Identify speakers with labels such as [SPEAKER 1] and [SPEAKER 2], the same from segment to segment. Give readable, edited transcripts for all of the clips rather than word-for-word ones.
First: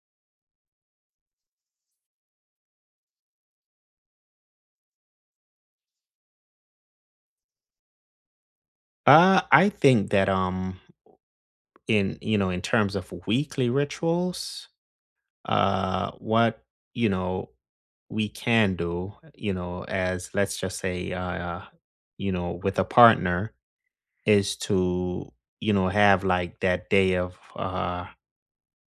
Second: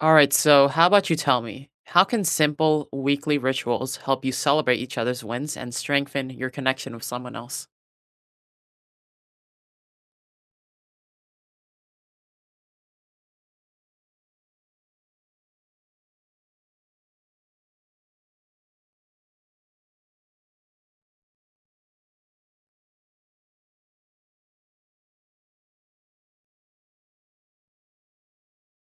[SPEAKER 1] All right, so how about you tell me, how can simple weekly rituals help you celebrate each other's wins and strengthen your connection with someone else?
[SPEAKER 2] I think that in you know in terms of weekly rituals, what you know we can do, as let's just say with a partner is to have like that day of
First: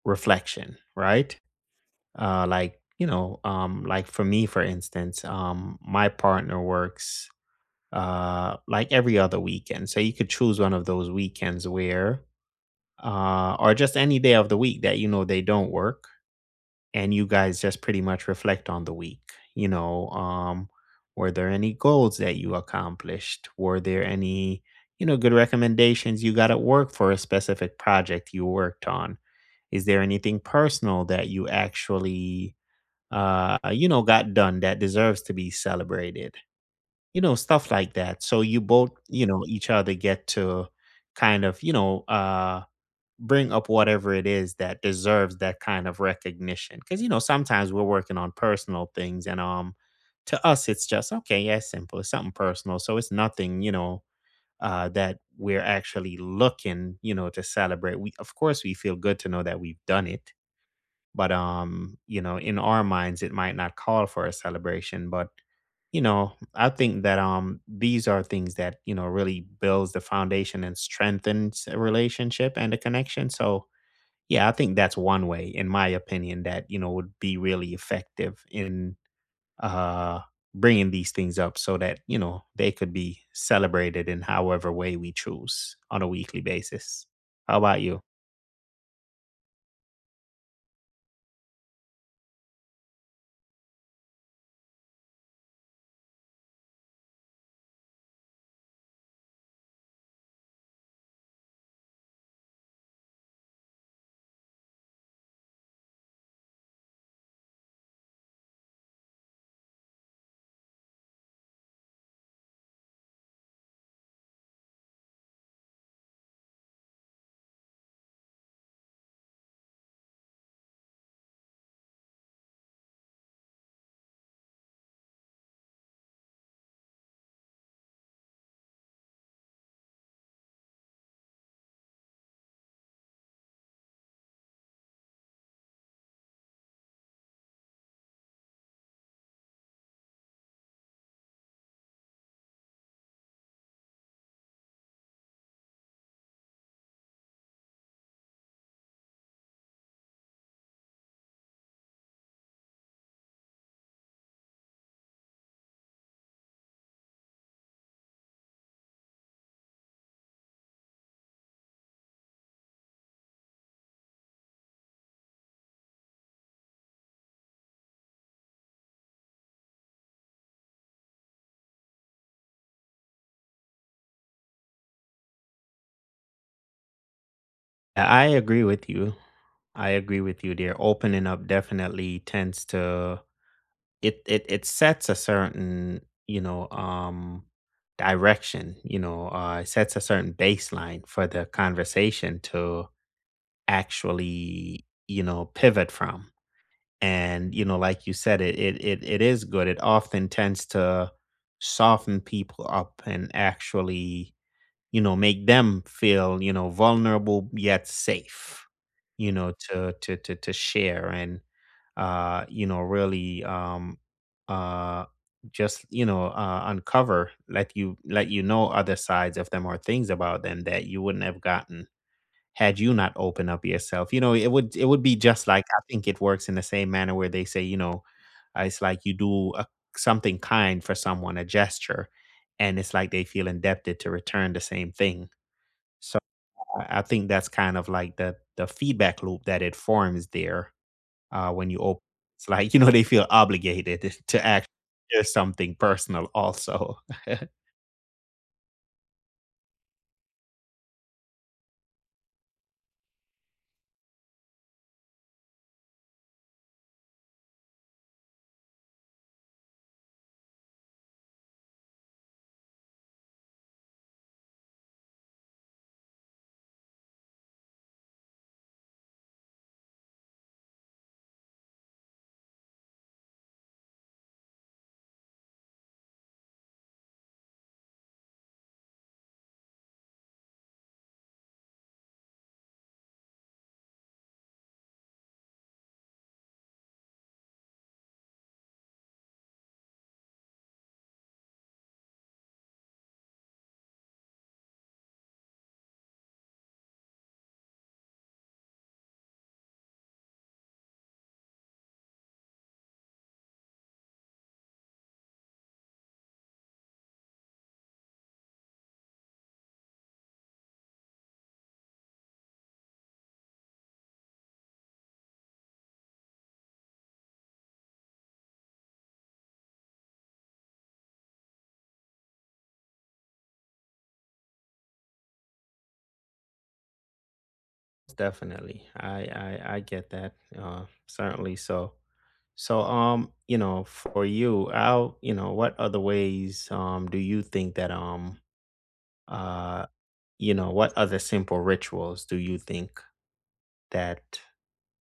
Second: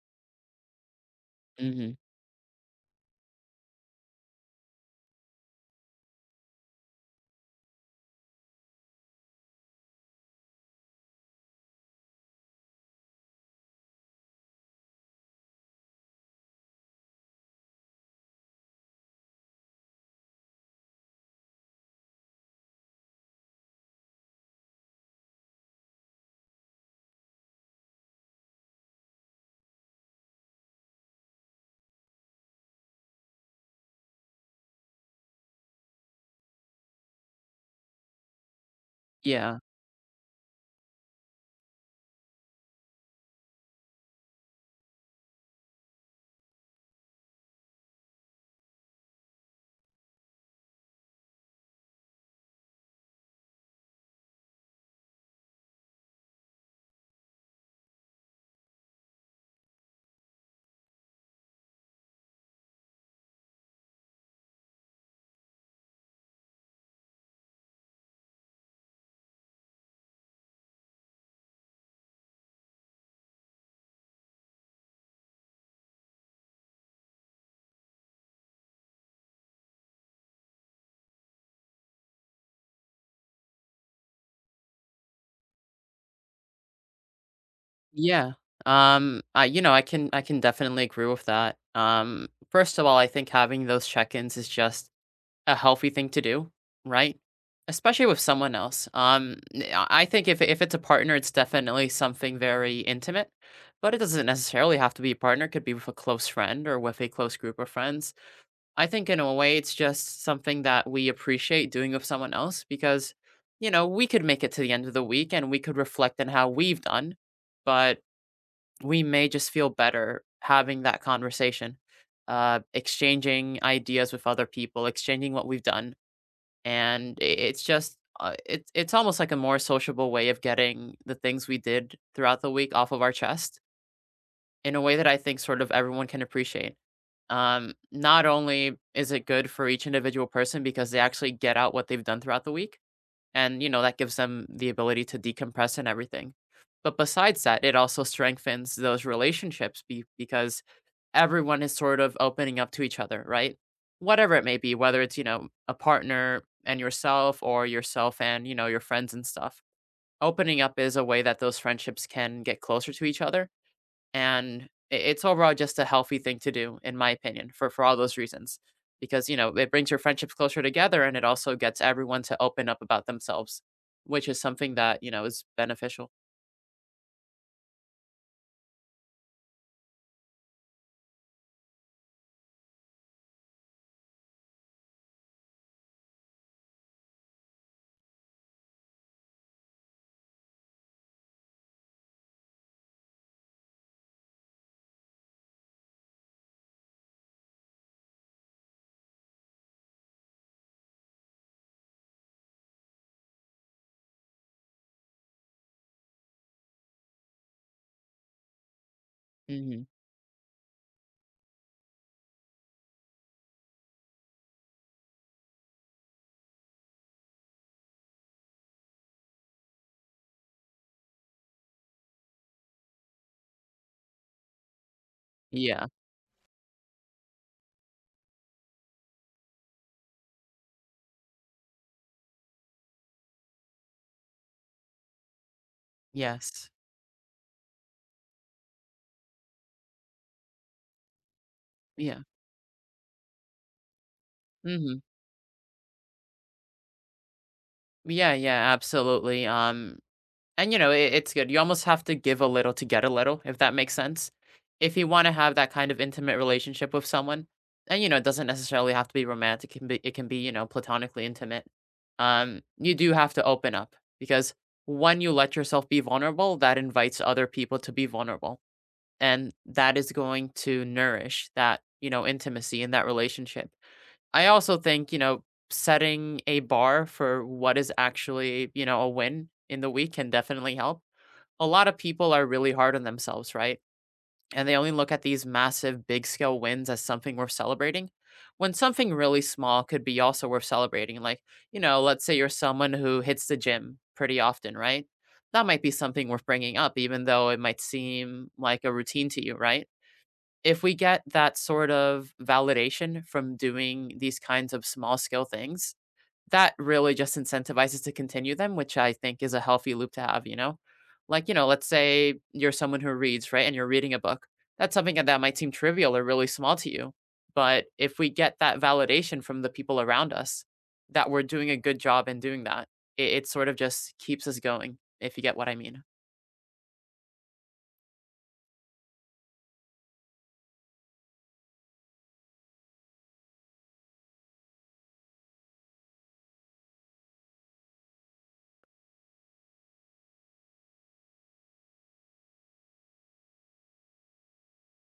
[SPEAKER 2] reflection, right?
[SPEAKER 1] Mhm.
[SPEAKER 2] Like like for me for instance, my partner works like every other weekend. So you could choose one of those weekends where or just any day of the week that they don't work, and you guys just pretty much reflect on the week. you know um were there any goals that you accomplished? Were there any, good recommendations you got at work for a specific project you worked on? Is there anything personal that you actually, got done that deserves to be celebrated, stuff like that, so you both,
[SPEAKER 1] Yeah.
[SPEAKER 2] each other, get to kind of, bring up whatever it is that deserves that kind of recognition. Because, sometimes we're working on personal things, and to us it's just okay, yeah, it's simple. It's something personal. So it's nothing, that we're actually looking, to celebrate. We, of course we feel good to know that we've done it. But in our minds it might not call for a celebration. But, I think that these are things that, really builds the foundation and strengthens a relationship and a connection. So yeah, I think that's one way, in my opinion, that, would be really effective in uh, bringing these things up so that, they could be celebrated in however way we choose on a weekly basis. How about you?
[SPEAKER 1] Yeah. I I can definitely agree with that. First of all, I think having those check-ins is just a healthy thing to do, right? Especially with someone else. I think if it's a partner, it's definitely something very intimate, but it doesn't necessarily have to be a partner. It could be with a close friend or with a close group of friends. I think in a way it's just something that we appreciate doing with someone else because, you know, we could make it to the end of the week and we could reflect on how we've done, but we may just feel better having that conversation, exchanging ideas with other people, exchanging what we've done, and it's it's almost like a more sociable way of getting the things we did throughout the week off of our chest in a way that I think sort of everyone can appreciate. Not only is it good for each individual person because they actually get out what they've done throughout the week, and, you know, that gives them the ability to decompress and everything. But besides that, it also strengthens those relationships because everyone is sort of opening up to each other, right? Whatever it may be, whether it's, you know, a partner and yourself or yourself and, you know, your friends and stuff. Opening up is a way that those friendships can get closer to each other, and I it's overall just a healthy thing to do, in my opinion, for all those reasons, because you know it brings your friendships closer together, and it also gets everyone to open up about themselves, which is something that you know is beneficial.
[SPEAKER 2] I agree with you. I agree with you there. Opening up definitely tends to, it sets a certain, you know, um direction, it sets a certain baseline for the conversation to actually, pivot from. And, like you said, it is good. It often tends to soften people up and actually, make them feel, vulnerable yet safe,
[SPEAKER 1] Mhm.
[SPEAKER 2] to share and you know, really uh just you know uncover, let you, know other sides of them or things about them that you wouldn't have gotten had you not open up yourself. You know it would, be just like, I
[SPEAKER 1] Yeah.
[SPEAKER 2] think it works in the same manner where they say, it's like you do something kind for someone, a gesture, and it's like they feel indebted to return the same thing. So
[SPEAKER 1] Yes.
[SPEAKER 2] I think that's kind of like the feedback loop that it forms there, when you open.
[SPEAKER 1] Yeah.
[SPEAKER 2] It's like you know they feel obligated to act.
[SPEAKER 1] Mhm.
[SPEAKER 2] There's something personal also.
[SPEAKER 1] Yeah, yeah, absolutely. And, you know, it's good. You almost have to give a little to get a little, if that makes sense. If you want to have that kind of intimate relationship with someone, and you know, it doesn't necessarily have to be romantic. It can be, you know, platonically intimate. You do have to open up because when you let yourself be vulnerable, that invites other people to be vulnerable, and that is going to nourish that, you know, intimacy in that relationship. I also think, you know, setting a bar for what is actually, you know, a win in the week can definitely help. A lot of people are really hard on themselves, right? And they only look at these massive, big scale wins as something worth celebrating when something really small could be also worth celebrating. Like, you know, let's say you're someone who hits the gym pretty often, right? That might be something worth bringing up, even though it might seem like a routine to you, right? If we get that sort of validation from doing these kinds of small scale things, that really just incentivizes to continue them, which I think is a healthy loop to have, you know? Like, you know, let's say you're someone who reads, right? And you're reading a book. That's something that might seem trivial or really small to you. But if we get that validation from the people around us that we're doing a good job in doing that, it sort of just keeps us going if you get what I mean.
[SPEAKER 2] Definitely, I get that. Certainly so. So, for you, what other ways, do you think that, uh, what other simple rituals do you think that,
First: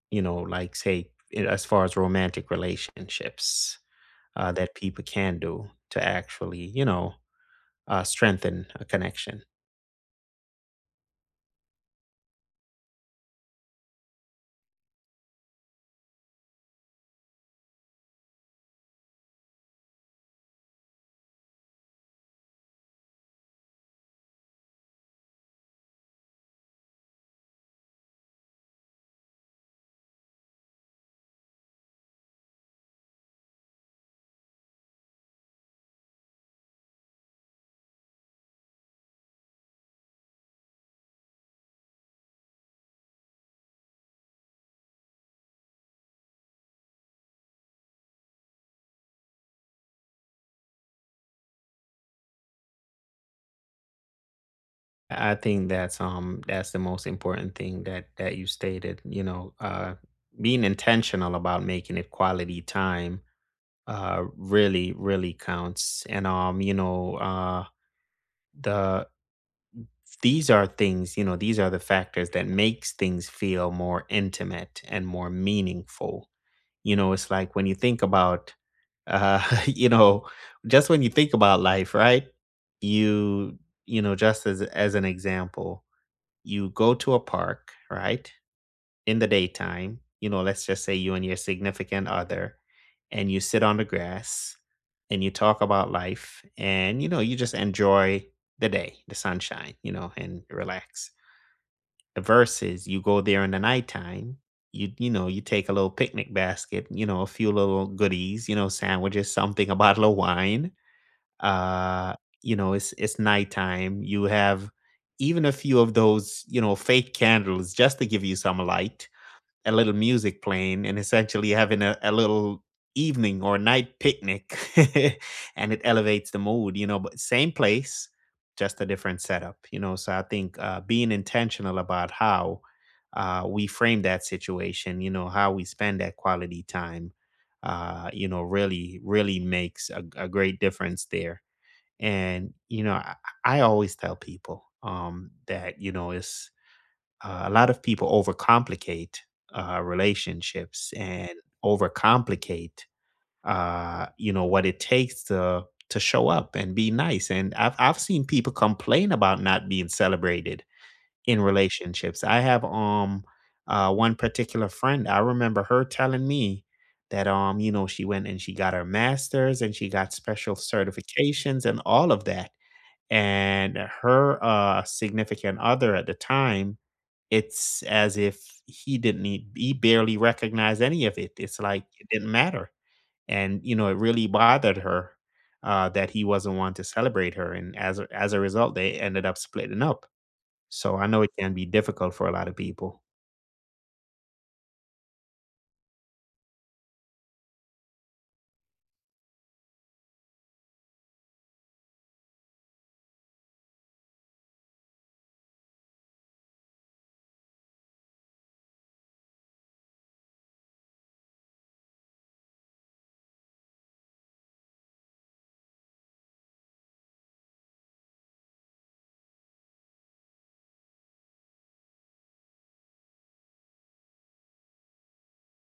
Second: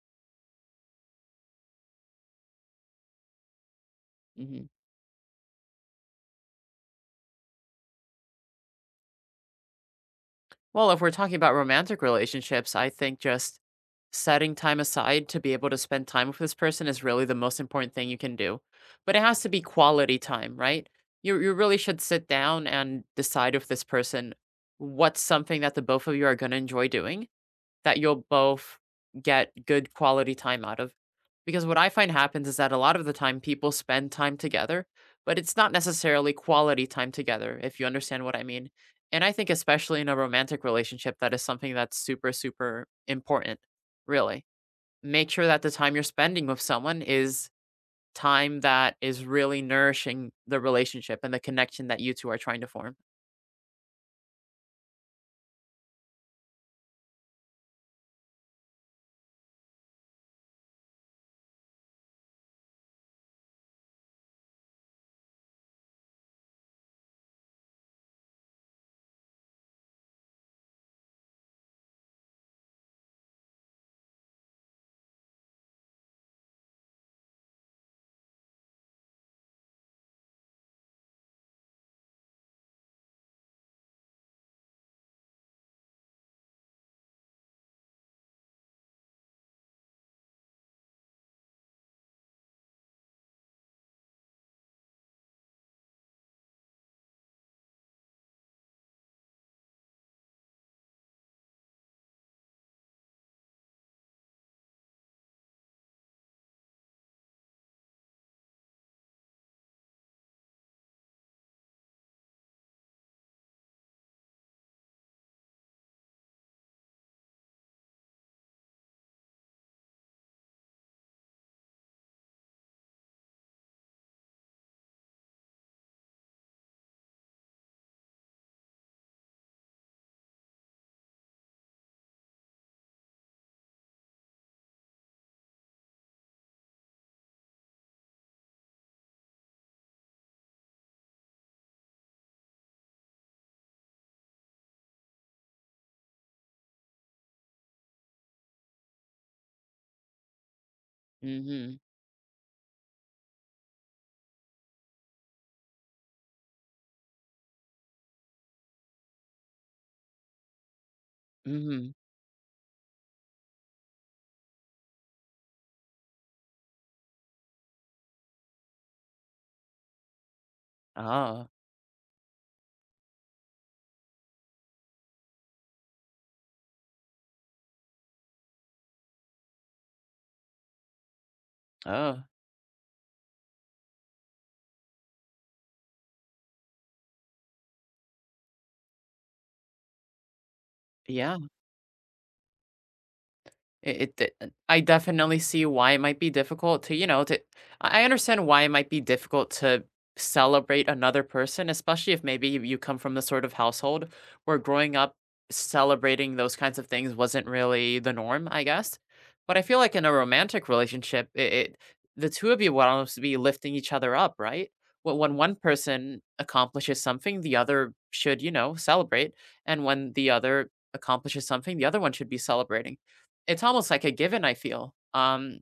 [SPEAKER 2] like say, as far as romantic relationships,
[SPEAKER 1] Mhm.
[SPEAKER 2] that people can do to actually, strengthen a connection?
[SPEAKER 1] Well, if we're talking about romantic relationships, I think just setting time aside to be able to spend time with this person is really the most important thing you can do. But it has to be quality time, right? You really should sit down and decide with this person what's something that the both of you are going to enjoy doing that you'll both get good quality time out of. Because what I find happens is that a lot of the time people spend time together, but it's not necessarily quality time together, if you understand what I mean. And I think, especially in a romantic relationship, that is something that's super, super important, really. Make sure that the time you're spending with someone is time that is really nourishing the relationship and the connection that you two are trying to form.
[SPEAKER 2] I think that's the most important thing that, you stated, being intentional about making it quality time really really counts. And the these are things, these are the factors that makes things feel more intimate and more meaningful. You know, it's like when you think about, uh you know just when you think about life, right? you you know, just as an example, you go to a park, right? In the daytime, you know, let's just say you and your significant other, and you sit on the grass and you talk about life, and, you know, you just enjoy the day, the sunshine, you know, and relax. Versus you go there in the nighttime, you know, you take a little picnic basket, you know, a few little goodies, you know, sandwiches, something, a bottle of wine. Uh, you know, it's, nighttime. You have even a few of those, you know, fake candles just to give you some light, a little music playing, and essentially having a little evening or night picnic, and it elevates the mood, you know, but same place, just a different setup. You know, so I think, being intentional about how, we frame that situation, you know, how we spend that quality time, you know, really really makes a great difference there. And I always tell people, that you know it's, a lot of people overcomplicate, relationships and
[SPEAKER 1] Mm
[SPEAKER 2] overcomplicate, you know, what it takes to, show up and be nice. And I've seen people complain about not being celebrated in
[SPEAKER 1] hmm. Mm hmm.
[SPEAKER 2] relationships. I have, one particular friend. I remember her telling me that you know she went and she got her masters and she got special
[SPEAKER 1] Oh,
[SPEAKER 2] certifications and all of that. And her, significant other at the time, it's as if he didn't e he barely recognized any of it. It's like it
[SPEAKER 1] oh,
[SPEAKER 2] didn't matter, and, you know, it really bothered her, that he wasn't one to celebrate her, and as a result, they ended up splitting up. So I know it
[SPEAKER 1] yeah.
[SPEAKER 2] can be difficult for a lot of people.
[SPEAKER 1] It d I definitely see why it might be difficult to, you know, to I understand why it might be difficult to celebrate another person, especially if maybe you come from the sort of household where growing up, celebrating those kinds of things wasn't really the norm, I guess. But I feel like in a romantic relationship, it the 2 of you would almost be lifting each other up, right? Wh When one person accomplishes something, the other should, you know, celebrate, and when the other accomplishes something, the other one should be celebrating. It's almost like a given, I feel.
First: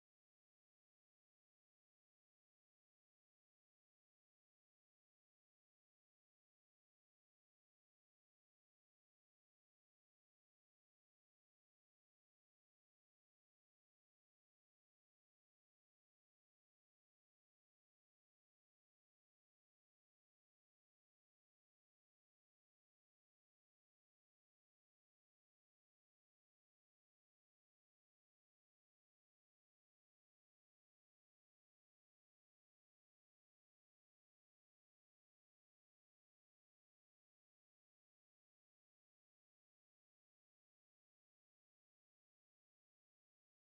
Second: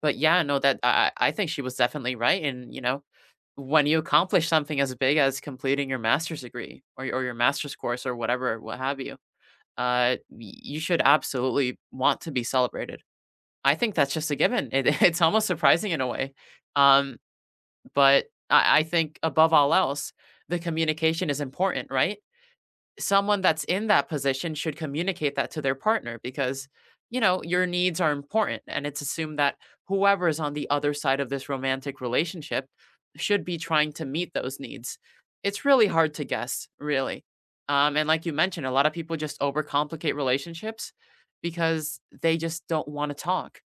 [SPEAKER 1] But yeah, no, that I I think she was definitely right. And you know, when you accomplish something as big as completing your master's degree or your master's course or whatever, what have you, you should absolutely want to be celebrated. I think that's just a given. It, it's almost surprising in a way. Um, but I think above all else, the communication is important, right? Someone that's in that position should communicate that to their partner, because you know your needs are important, and it's assumed that whoever is on the other side of this romantic relationship should be trying to meet those needs. It's really hard to guess, really. And like you mentioned, a lot of people just overcomplicate relationships because they just don't want to talk.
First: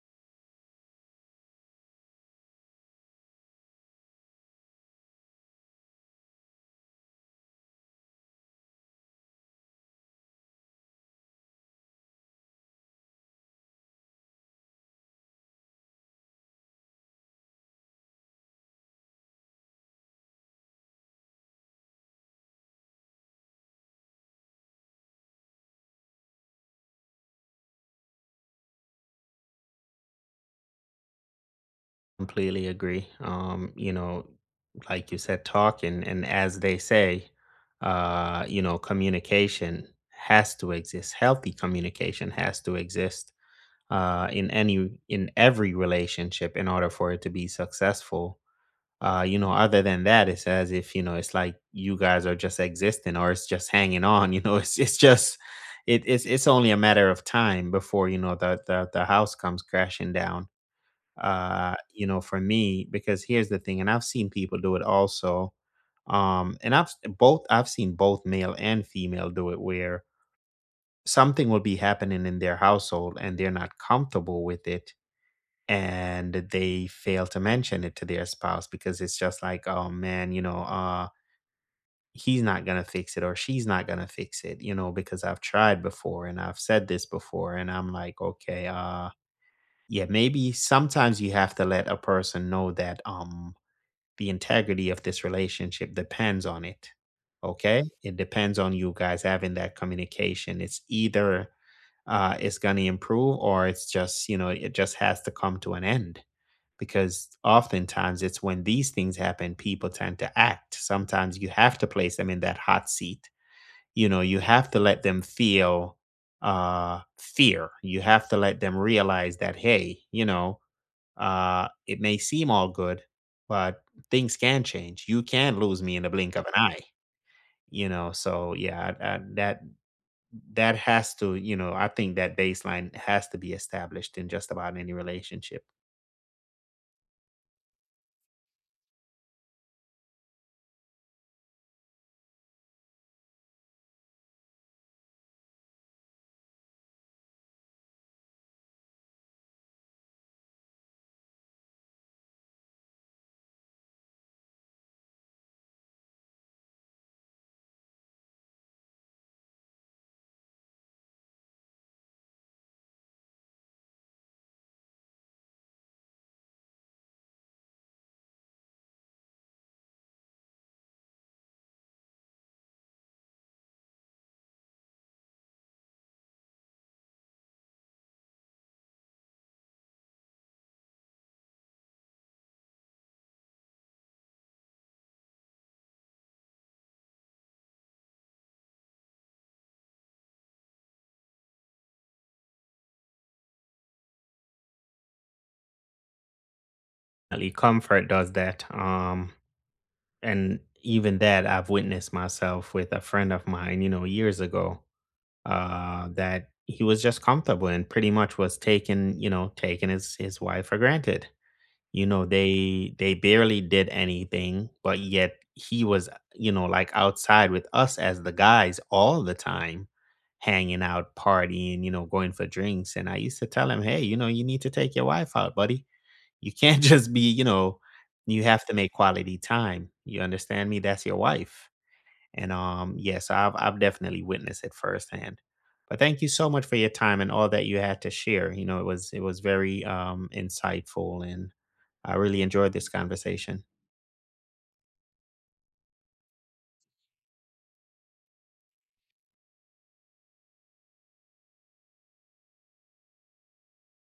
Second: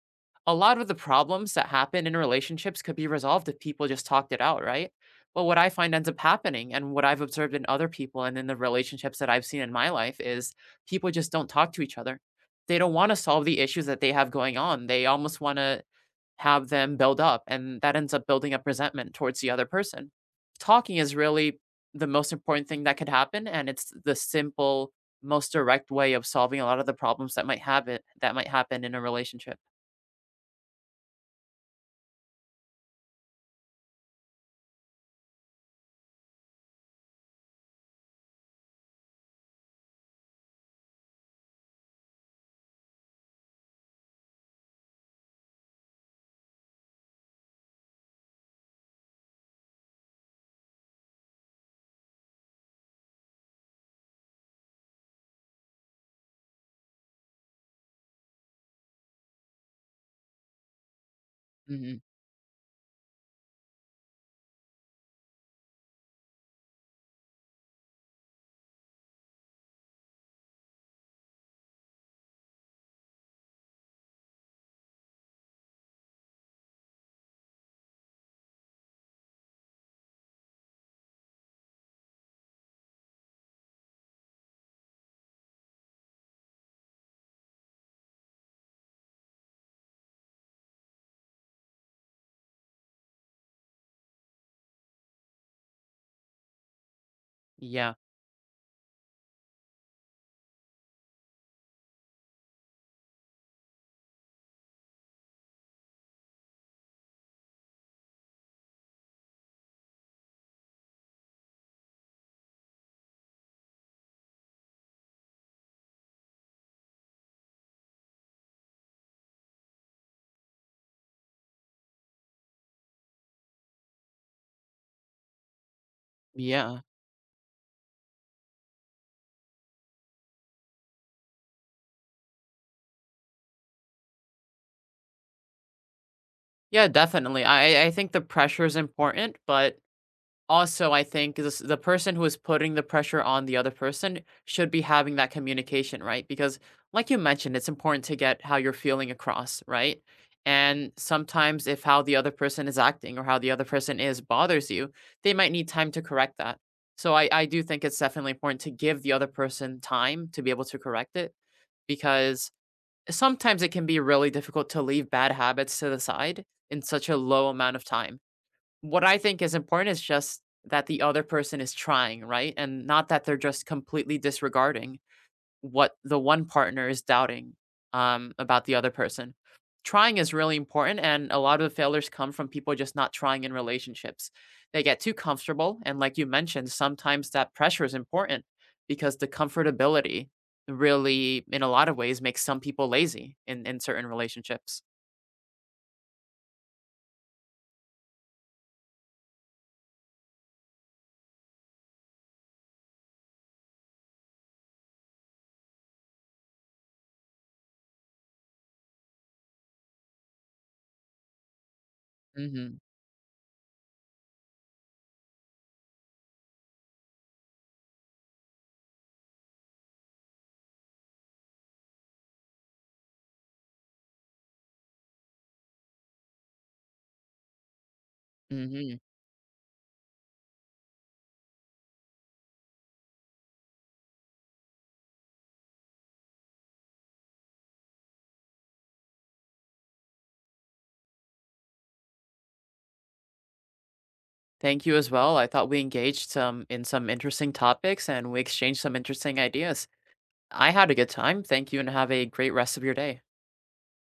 [SPEAKER 1] A lot of the problems that happen in relationships could be resolved if people just talked it out, right? Well, what I find ends up happening, and what I've observed in other people and in the relationships that I've seen in my life is people just don't talk to each other. They don't want to solve the issues that they have going on. They almost want to have them build up, and that ends up building up resentment towards the other person. Talking is really the most important thing that could happen, and it's the simple, most direct way of solving a lot of the problems that might have it that might happen in a relationship.
[SPEAKER 2] Completely agree. You know, like you said, talking, and as they say, you know, communication has to exist. Healthy communication has to exist, in any, in every relationship in order for it to be successful. You know, other than that, it's as if, you know, it's like you guys are just existing, or it's just hanging on. You know, it's just it's it's only a matter of time before you know the house comes crashing down.
[SPEAKER 1] Hmm.
[SPEAKER 2] You know, for me, because here's the thing, and I've seen people do it also. Both, I've seen both male and female do it, where something will be happening in their household and they're not comfortable with it, and they fail to mention it to their spouse, because it's just like, oh man, you know, he's not going to fix it, or she's not going to fix it, you know, because I've tried before, and I've said this before, and I'm like, okay, yeah, maybe sometimes you have to let a person know that the integrity of this relationship depends on it. Okay?
[SPEAKER 1] Yeah,
[SPEAKER 2] It depends on you guys having that communication. It's either, it's going to improve, or it's just, you know, it just has to come to an end, because oftentimes it's when these things happen, people tend to act. Sometimes you have to place them in that hot seat. You know, you have to let them feel, fear. You have to let them realize that, hey, you know, it may seem all good, but things can change. You can lose me in the blink of an eye.
[SPEAKER 1] yeah,
[SPEAKER 2] You know, so yeah, that has to, you know, I think that baseline has to be established in just about any relationship.
[SPEAKER 1] yeah, definitely. I think the pressure is important, but also, I think this the person who is putting the pressure on the other person should be having that communication, right? Because like you mentioned, it's important to get how you're feeling across, right? And sometimes if how the other person is acting or how the other person is bothers you, they might need time to correct that. So I do think it's definitely important to give the other person time to be able to correct it, because sometimes it can be really difficult to leave bad habits to the side in such a low amount of time. What I think is important is just that the other person is trying, right? And not that they're just completely disregarding what the one partner is doubting about the other person. Trying is really important. And a lot of the failures come from people just not trying in relationships. They get too comfortable. And like you mentioned, sometimes that pressure is important because the comfortability really, in a lot of ways, makes some people lazy in certain relationships.
[SPEAKER 2] Definitely. Comfort does that. And even that I've witnessed myself with a friend of mine, you know, years ago, that he was just comfortable and pretty much was taking, you know, taking his wife for granted. You know,
[SPEAKER 1] Hmm.
[SPEAKER 2] they barely did anything, but yet he was, you know, like outside with us as the guys all the time, hanging out, partying, you know, going for drinks. And I used to tell him, hey, you know, you need to take your wife out, buddy, you can't just be, you know, you have to make
[SPEAKER 1] Hmm.
[SPEAKER 2] quality time. You understand me? That's your wife. And yes, I've definitely witnessed it firsthand. But thank you so much for your time and all that you had to share. You know, it was very insightful, and I really enjoyed this conversation.
[SPEAKER 1] Thank you as well. I thought we engaged some in some interesting topics and we exchanged some interesting ideas. I had a good time. Thank you and have a great rest of your day.